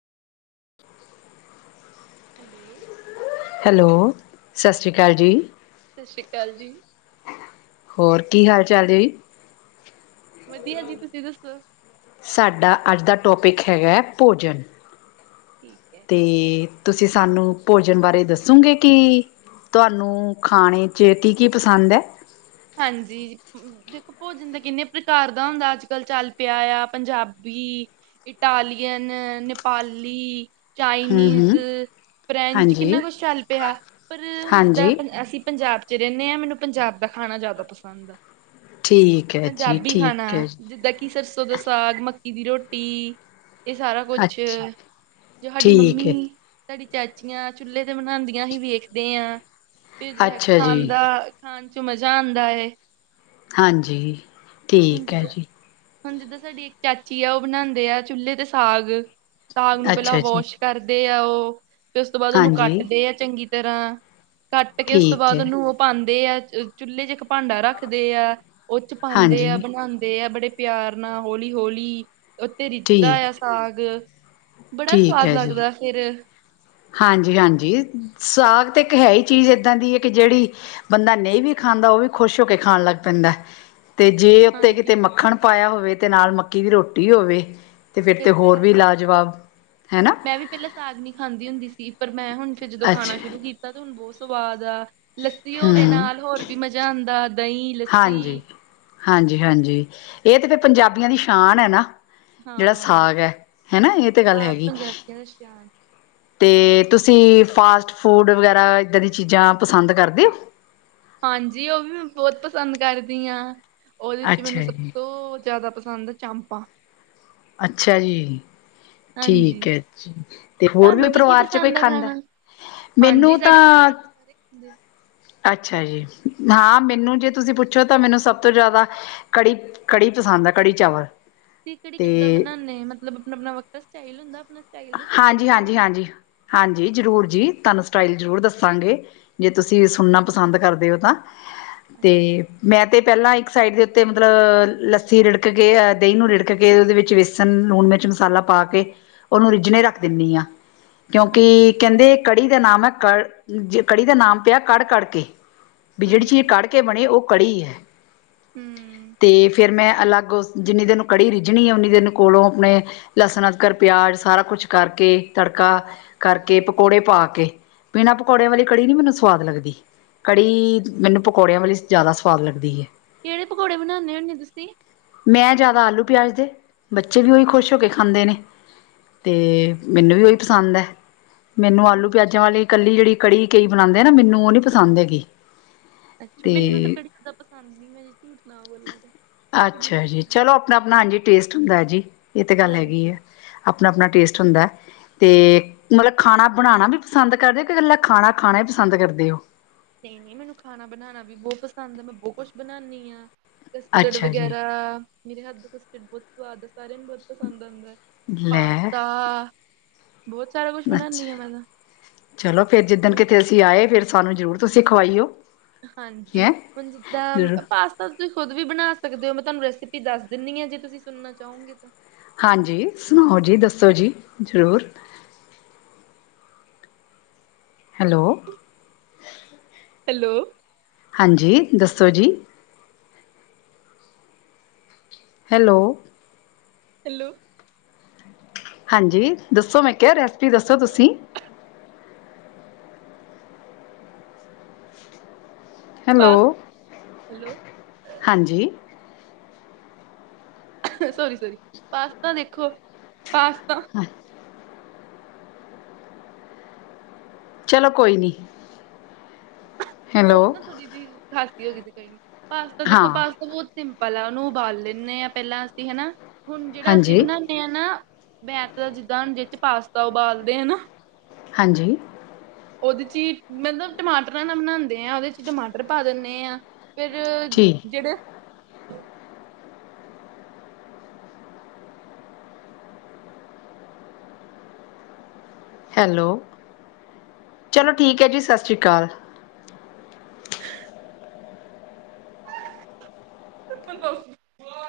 [inaudible] Hello, hello, ਸਸ ਰੀ ਕਾਲ ਜੀ। ਸਸ ਰੀ ਕਾਲ ਜੀ। ਹੋਰ ਕੀ ਹਾਲ-ਚਾਲ ਦੀਦੀ। ਵਦੀਆ ਜੀ, ਤੁਸੀਂ ਦੱਸੋ ਸਾਡਾ ਅੱਜ ਦਾ ਟੌਪਿਕ ਹੈਗਾ ਭੋਜਨ। ਠੀਕ ਐ। ਤੇ ਤੁਸੀਂ ਸਾਨੂੰ ਭੋਜਨ ਬਾਰੇ ਦੱਸੋਂਗੇ ਕੀ ਤੁਆਨੂੰ ਖਾਣੇ ਚ ਕੀ-ਕੀ ਪਸੰਦ ਐ? ਹਾਂਜੀ, ਦੇਖੋ ਭੋਜਨ ਦਾ ਕਿੰਨੇ ਪ੍ਰਕਾਰ ਦਾ ਹੁੰਦਾ ਅੱਜ-ਕੱਲ ਚੱਲ ਪਿਆ ਆ ਪੰਜਾਬੀ ਇਟਾਲੀਅਨ, ਨੇਪਾਲੀ, ਹੂੰ ਚਾਈਨੀਜ਼ ਹੂੰ ਫਰੈਂਚ ਹਾਂਜੀ ਕਿੰਨਾ ਕੁਛ ਚੱਲ ਪਿਆ, ਪਰ ਹੁਨਜਿੱਦਾਂ ਹਾਂਜੀ ਅਸੀਂ ਪੰਜਾਬ ਚ ਰੈਂਨੇ ਆ ਮੈਨੂੰ ਪੰਜਾਬ ਦਾ ਖਾਨਾ ਜ਼ਾਦਾ ਪਸੰਦ ਆ। ਠੀਕ ਹੈ ਜੀ ਪੰਜਾਬੀ ਖਾਨਾ ਠੀਕ ਹੈ ਜੀ, ਜਿੱਦਾਂ ਕਿ ਸਰਸੋਂ ਦਾ ਸਾਗ, ਮੱਕੀ ਦੀ ਰੋਟੀ ਏ ਸਾਰਾ ਕੁਛ, ਅੱਛਾ ਜੋ ਸਾਡੀ ਠੀਕ ਮੰਮੀ ਹੈ ਸਾਡੀ ਚਾਚੀਆਂ ਚੁੱਲੇ ਤੇ ਬਨਾਂਦੀਆਂ ਅਸੀਂ ਵੇਖਦੇ ਆਂ ਫਿਰ ਅੱਛਾ ਖਾਨ ਜੀ ਦਾ ਖਾਨ ਚ ਮਜ਼ਾ ਆਂਦਾ ਏ। ਹਾਂਜੀ, ਹੁਨ ਠੀਕ ਹੈ ਜਿੱਦਾਂ ਜੀ ਹੁਨ ਜਿੱਦਾਂ ਸਾਡੀ ਇੱਕ ਚਾਚੀ ਆ ਓ ਬਨਾਂਦੇ ਆ ਚੁੱਲੇ ਤੇ ਸਾਗ। ਸਾਗ ਨੂੰ ਪਹਿਲਾਂ ਅੱਛਾ ਜੀ ਵੌਸ਼ ਕਰਦੇ ਆ ਓ, ਫਿਰ ਉਸ ਤੋਂ ਬਾਦ ਓਨੂੰ ਹਾਂਜੀ ਕੱਟਦੇ ਆ ਚੰਗੀ ਤਰ੍ਹਾਂ ਕੱਟ ਕੇ ਉਸ ਤੋਂ ਠੀਕ ਬਾਦ ਹੈ ਓਨੂੰ ਓ ਪਾਂਦੇ ਆ ਚੁੱਲ੍ਹੇ ਚ ਇੱਕ ਭਾਂਡਾ ਰੱਖਦੇ ਆ ਓ ਚ ਪਾਂਦ ਹਾਂਜੀ ਬਨਾਂਦੇ ਆ ਬੜੇ ਪਿਆਰ ਨਾਲ ਹੋਲੀ-ਹੋਲੀ, ਓ ਤੇ ਰਿੱਝਦਾ ਠੀਕ ਆ ਸਾਗ। ਬੜਾ ਸਵਾਦ ਲੱਗਦਾ ਫੇਰ ਹਾਂਜੀ ਹਾਂਜੀ ਸਾਗ ਤੇ ਇੱਕ ਹੈ ਈ ਚੀਜ਼ ਏਦਾਂ ਦੀ ਕੇ ਜੇੜੀ ਬੰਦਾ ਨਈ ਵੀ ਖਾਂਦਾ ਓ ਵੀ ਖੁਸ਼ ਹੋ ਕੇ ਖਾਨ ਲੱਗ ਪੈਂਦਾ। ਤੇ ਜੇ ਉੱਤੇ ਹਾਂਜੀ ਕਿਤੇ ਮੱਖਣ ਪਾਏਆ ਹੋਵੇ ਤੇ ਨਾਲ ਮੱਕੀ ਦੀ ਰੋਟੀ ਹੋਵੇ ਤੇ ਫੇਰ ਤੇ ਫਿਰ ਤਾਂ ਹੋਰ ਵੀ ਗੱਲ ਲਾਜਵਾਬ ਹੈ ਨਾ ਮੈਂ ਵੀ ਪਹਿਲਾਂ ਸਾਗ ਨੀ ਖਾਂਦੀ ਹੁੰਦੀ ਸੀ ਪਰ ਮੈਂ ਹੁਨ ਫੇਰ ਜਦੋਂ ਖਾਨਾ ਅੱਛਾ ਸ਼ੁਰੂ ਕੀਤਾ ਤੇ ਹੁਨ ਬਹੁ ਸਵਾਦ ਆ। ਲੱਸੀ ਹੋਵੇ ਨਾਲ ਹੋਰ ਵੀ ਮਜ਼ਾ ਆਂਦਾ। ਦਹੀਂ, ਲੱਸੀ ਹਾਂਜੀ-ਹਾਂਜੀ-ਹਾਂਜੀ ਏ ਤੇ ਫੇਰ ਪੰਜਾਬੀਆਂ ਦੀ ਸ਼ਾਨ ਐ ਨਾ। ਜੇੜਾ ਹਾਂ। ਸਾਗ ਐ ਹੈਨਾ ਏ ਤੇ ਗੱਲ ਸਾਗ ਹੈਗੀ। ਪੰਜਾਬੀਆਂ ਦਾ ਸ਼ਾਨ ਤੇ ਤੁਸੀਂ ਫਾਸਟ ਫੂਡ ਵਗੈਰਾ ਏਦਾਂ ਦੀਆਂ ਚੀਜ਼ਾਂ ਪਸੰਦ ਕਰਦੇ ਓਂ। ਹਾਂਜੀ ਓ ਵੀ ਮੈਂ ਬੋਤ ਪਸੰਦ ਕਰਦੀ ਆਂ ਓਦੇ ਚ ਅੱਛਾ ਮੈਨੂੰ ਸਬ ਜੀ, ਤੋਂ ਜ਼ਾਦਾ ਪਸੰਦ ਐ ਚਾਂਪਾਂ। ਅੱਛਾ ਜੀ, ਠੀਕ ਹਾਂਜੀ ਹੈ ਜੀ ਤੇ ਹੋਰ ਵੀ ਤਾਨੂੰ ਕੀ-ਕੀ ਪਰਿਵਾਰ ਚ ਕੋਈ ਪਸੰਦ ਐ ਖਾਂਦਾ ਖਾਣਾ। ਹਾਂਜੀ ਮੈਨੂੰ ਸਾਡੇ ਤਾਂ ਪਰਿਵਾਰ ਚ ਸਾਰੇ ਖਾਂਦੇ। ਅੱਛਾ ਜੀ, ਹਾਂ ਮੈਨੂੰ ਜੇ ਤੁਸੀਂ ਪੁੱਛੋ ਤਾਂ ਮੈਨੂੰ ਸਬ ਤੋਂ ਜ਼ਾਦਾ ਕੜੀ-ਕੜੀ ਪਸੰਦ ਐ ਕੜੀ ਚਾਵਲ। ਤੁਸੀ ਕੜੀ ਤੇ ਕਿੱਦਾਂ ਬਣਾਦੇ ਮਤਲਬ ਆਪਣਾ ਆਪਣਾ ਵੱਖਰਾ ਸਟਾਈਲ ਹੁੰਦਾ ਆਪਣਾ ਸਟਾਈਲ ਦੱਸੋ ਕੜੀ ਹਾਂਜੀ ਹਾਂਜੀ ਬਣਾਉਣ ਹਾਂਜੀ ਹਾਂਜੀ ਜ਼ਰੂਰ ਜੀ ਤੁਹਾਨੂੰ ਸਟਾਈਲ ਜ਼ਰੂਰ ਦੱਸਾਂਗੇ ਜੇ ਤੁਸੀਂ ਸੁਣਨਾ ਪਸੰਦ ਕਰਦੇ ਹੋ ਤਾਂ ਤੇ ਮੈਂ, ਤੇ ਪਹਿਲਾਂ ਇੱਕ ਸਾਈਡ ਦੇ ਉੱਤੇ ਮਤਲਬ ਲੱਸੀ ਰਿੜਕ ਕੇ ਅਹ ਦਹੀਂ ਨੂੰ ਰਿੜਕ ਕੇ ਉਹਦੇ ਵਿੱਚ ਵੇਸ, ਲਸਣ ਲੂਣ ਮਿਰਚ ਮਸਾਲਾ ਪਾ ਕੇ ਉਹਨੂੰ ਰਿੱਝਣੇ ਰੱਖ ਦਿੰਦੀ ਆਾਂ ਕਿਉਂਕਿ ਹਾਂਜੀ-ਹਾਂਜੀ-ਹਾਂਜੀ ਕਹਿੰਦੇ ਕੜੀ ਦਾ ਨਾਮ, ਹੈ ਕ ਕੜੀ ਦਾ ਨਾਮ ਪਿਆ ਕੜ ਕੜ ਕੇ ਬਿਜੇੜੀ ਚੀਜ਼ ਕੱੜ ਕੇ ਕੇ ਬਣੇ ਉਹ ਕੜੀ ਹੈ, ਹਮ [unintelligible] ਅਤੇ ਫਿਰ ਮੈਂ ਅਲੱ, ਗ ਉਸ ਜਿੰਨੀ ਦੇਨ ਕੜੀ ਰਿੱਝਣੀ ਹੈ ਉਨੀ ਦੇਨ ਕੋਲੋਂ ਆਪਣੇ ਲਸਣ ਅਦਕਰ ਪਿਆਜ ਸਾਰਾ ਕੁਛ ਕਰਕੇ ਤੜਕਾ ਕਰਕੇ ਪਕੌੜੇ ਪਾ ਕੇ, ਬੀਣਾ ਪਕੌੜਿਆਂ ਵਾਲੀ ਕੜੀ ਨੀ ਮੈਨੂੰ ਸਵਾਦ ਲੱਗਦੀ, ਕੜੀ ਮੈਨੂੰ ਪਕੌੜਿਆਂ ਵਾਲੀ ਜ਼ਿਆਦਾ ਸਵਾਦ ਲੱਗਦੀ ਹੈ, ਕਿਹੜੇ ਪਕੌੜੇ ਬਣਾਉਦੇ ਹੁੰਦੇ ਤੁਸੀਂ, ਮੈਂ ਜ਼ਿਆਦਾ ਆਲੂ ਪਿਆਜ ਦੇ ਬੱਚੇ ਵੀ ਉਹੀ ਖੁਸ਼ ਹੋ ਕੇ ਖਾਂਦੇ ਨੇ, ਤੇ ਮੈਨੂੰ ਵੀ ਉਹੀ ਪਸੰਦ ਹੈ ਮੈਨੂੰ ਆਲੂ ਪਿਆਜ਼ਾਂ ਅੱਛਾ ਵਾਲੇ, ਕੱਲੀ, ਜਿਹੜੀ ਕੜੀ ਕਈ ਬਣਾਉਂਦੇ ਨਾ ਮੈਨੂੰ ਉਹ ਨੀ ਪਸੰਦ ਹੈਗੀ ਅੱਛਾ ਮੈਨੂੰ ਤਾਂ ਅਤੇ ਕੜੀ ਜਿਆਦਾ ਪਸੰਦ ਨ ਮੈਂ ਝੂਠ ਨਾ ਬੋਲਾਂ ਅੱਛਾ ਜੀ ਕੀ [unintelligible] [unintelligible] ਚਲੋ ਆਪਣਾ ਆਪਣਾ ਹਾਂਜੀ ਟੇਸਟ ਹੁੰ, ਦਾ ਜੀ ਇਹ ਤੇ ਗੱਲ ਹੈਗੀ ਹਾਂਜੀ ਹੈ ਆਪਣਾ ਆਪਣਾ ਟੇਸਟ ਹੁੰਦਾ ਅਤੇ ਮਤਲਬ ਖਾਣਾ ਬਣਾਉਣਾ ਵੀ, ਪਸੰਦ ਕਰਦੇ ਕਿ ਇਕੱਲਾ ਖਾਣਾ ਖਾਣਾ ਵੀ ਪਸੰਦ ਕਰਦੇ ਹੋ ਨਹੀਂ ਨਹੀਂ ਮੈਨੂੰ ਖਾਣਾ ਬਣਾਉਣਾ ਵੀ ਬਹੁਤ ਪਸੰਦ ਹੈ ਮੈਂ ਬਹੁਤ ਕੁਛ ਬਣਾਉਂਦੀ ਹ ਕਸਟਡ ਅੱਛਾ ਜੀ ਵਗੈਰਾ ਮੇਰੇ, ਹੱਥ ਦਾ ਕਸਟਡ ਬਹੁਤ ਸਵਾਦ ਆ ਸਾਰਿਆਂ ਨੂੰ ਬਹੁਤ ਪਸੰਦ ਅਉਦਾ ਲੈ ਪਾਸਤਾ ਬਹੁਤ ਸਾਰਾ ਕੁ ਅੱਛਾ! ਚਲੋ ਫਿਰ ਜਿੱਦਣ ਤਾਂ ਕਿਤੇ ਅਸੀਂ ਆਏ ਫਿਰ ਸਾਨੂੰ ਜ਼ਰੂਰ ਤੁਸੀਂ ਖਵਾਈਓ ਹਾਂਜੀ ਹੈਂ ਹੁਣ ਜਿੱਦਾਂ ਜ਼ਰੂਰ ਪਾਸ ਤਾਂ ਤੁਸੀਂ ਖੁਦ ਵੀ ਬਣਾ ਸਕਦੇ ਹੋ ਮੈਂ ਤੁਹਾਨੂੰ ਰੈਸਿਪੀ ਦੱਸ ਦਿੰਦੀ ਹਾਂ ਜੇ ਤੁਸੀਂ ਸੁਣਨਾ ਚਾਹੋਗੇ ਤਾਂ ਹਾਂਜੀ ਸੁਣਾਓ ਜੀ ਦੱਸੋ ਜੀ ਜ਼ਰੂਰ ਹੈਲੋ ਹੈਲੋ ਹਾਂਜੀ ਦੱਸੋ ਜੀ ਹੈਲੋ ਹੈਲੋ ਹਾਂਜੀ ਦੱਸੋ ਮੈਂ ਕਿਹਾ ਰੈਸਪੀ ਦੱਸੋ ਤੁਸੀਂ ਹੈਲੋ ਪਾਸ ਹੈਲੋ ਹਾਂਜੀ ਸੋਰੀ ਸੋਰੀ ਪਾਸਤਾ ਦੇਖੋ ਪਾਸਤਾ ਅੱ ਚਲੋ ਕੋਈ ਨਹੀਂ ਹੈਲੋ ਉਹ ਨਾ ਡੀ ਜਿਹੀ ਖਾਸੀ ਹੋ ਗਈ ਸੀ ਕਈ ਪਾਸਤਾ ਹਾਂ ਦੇਖੋ ਪਾਸਤਾ ਬਹੁਤ ਸਿੰਪਲ ਆ ਉਹਨੂੰ ਉਬਾਲ ਲੈਂਦੇ ਹਾਂ ਪਹਿਲਾਂ ਅਸੀਂ ਹਨਾ ਹੁਣ ਜਿਹੜਾ ਅਸੀਂ ਹਾਂਜੀ ਬਣਾਦੇ ਨਾ ਮੈਤ ਦਾ ਜਿੱਦਾਂ ਹੁੰਦੀ ਜਿਸ ਪਾਸਤਾ ਉਬਾਲਦੇ ਆ ਨਾ ਹਾਂਜੀ ਉਹਦੇ ਚ ਹੀ ਮਤਲਬ ਟਮਾਟਰਾਂ ਨਾਲ ਬਣਾਉਦੇ ਆ ਉਹਦੇ ਚ ਟਮਾਟਰ ਪਾ ਦਿੰਦੇ ਆਂ ਫੇਰ ਠੀਕ ਜਿਹੜੇ ਹੈਲੋ, ਚਲੋ ਠੀਕ ਹੈ ਜੀ ਸਤਿ ਸ਼੍ਰੀ ਅਕਾਲ ਹ ਦੱਸ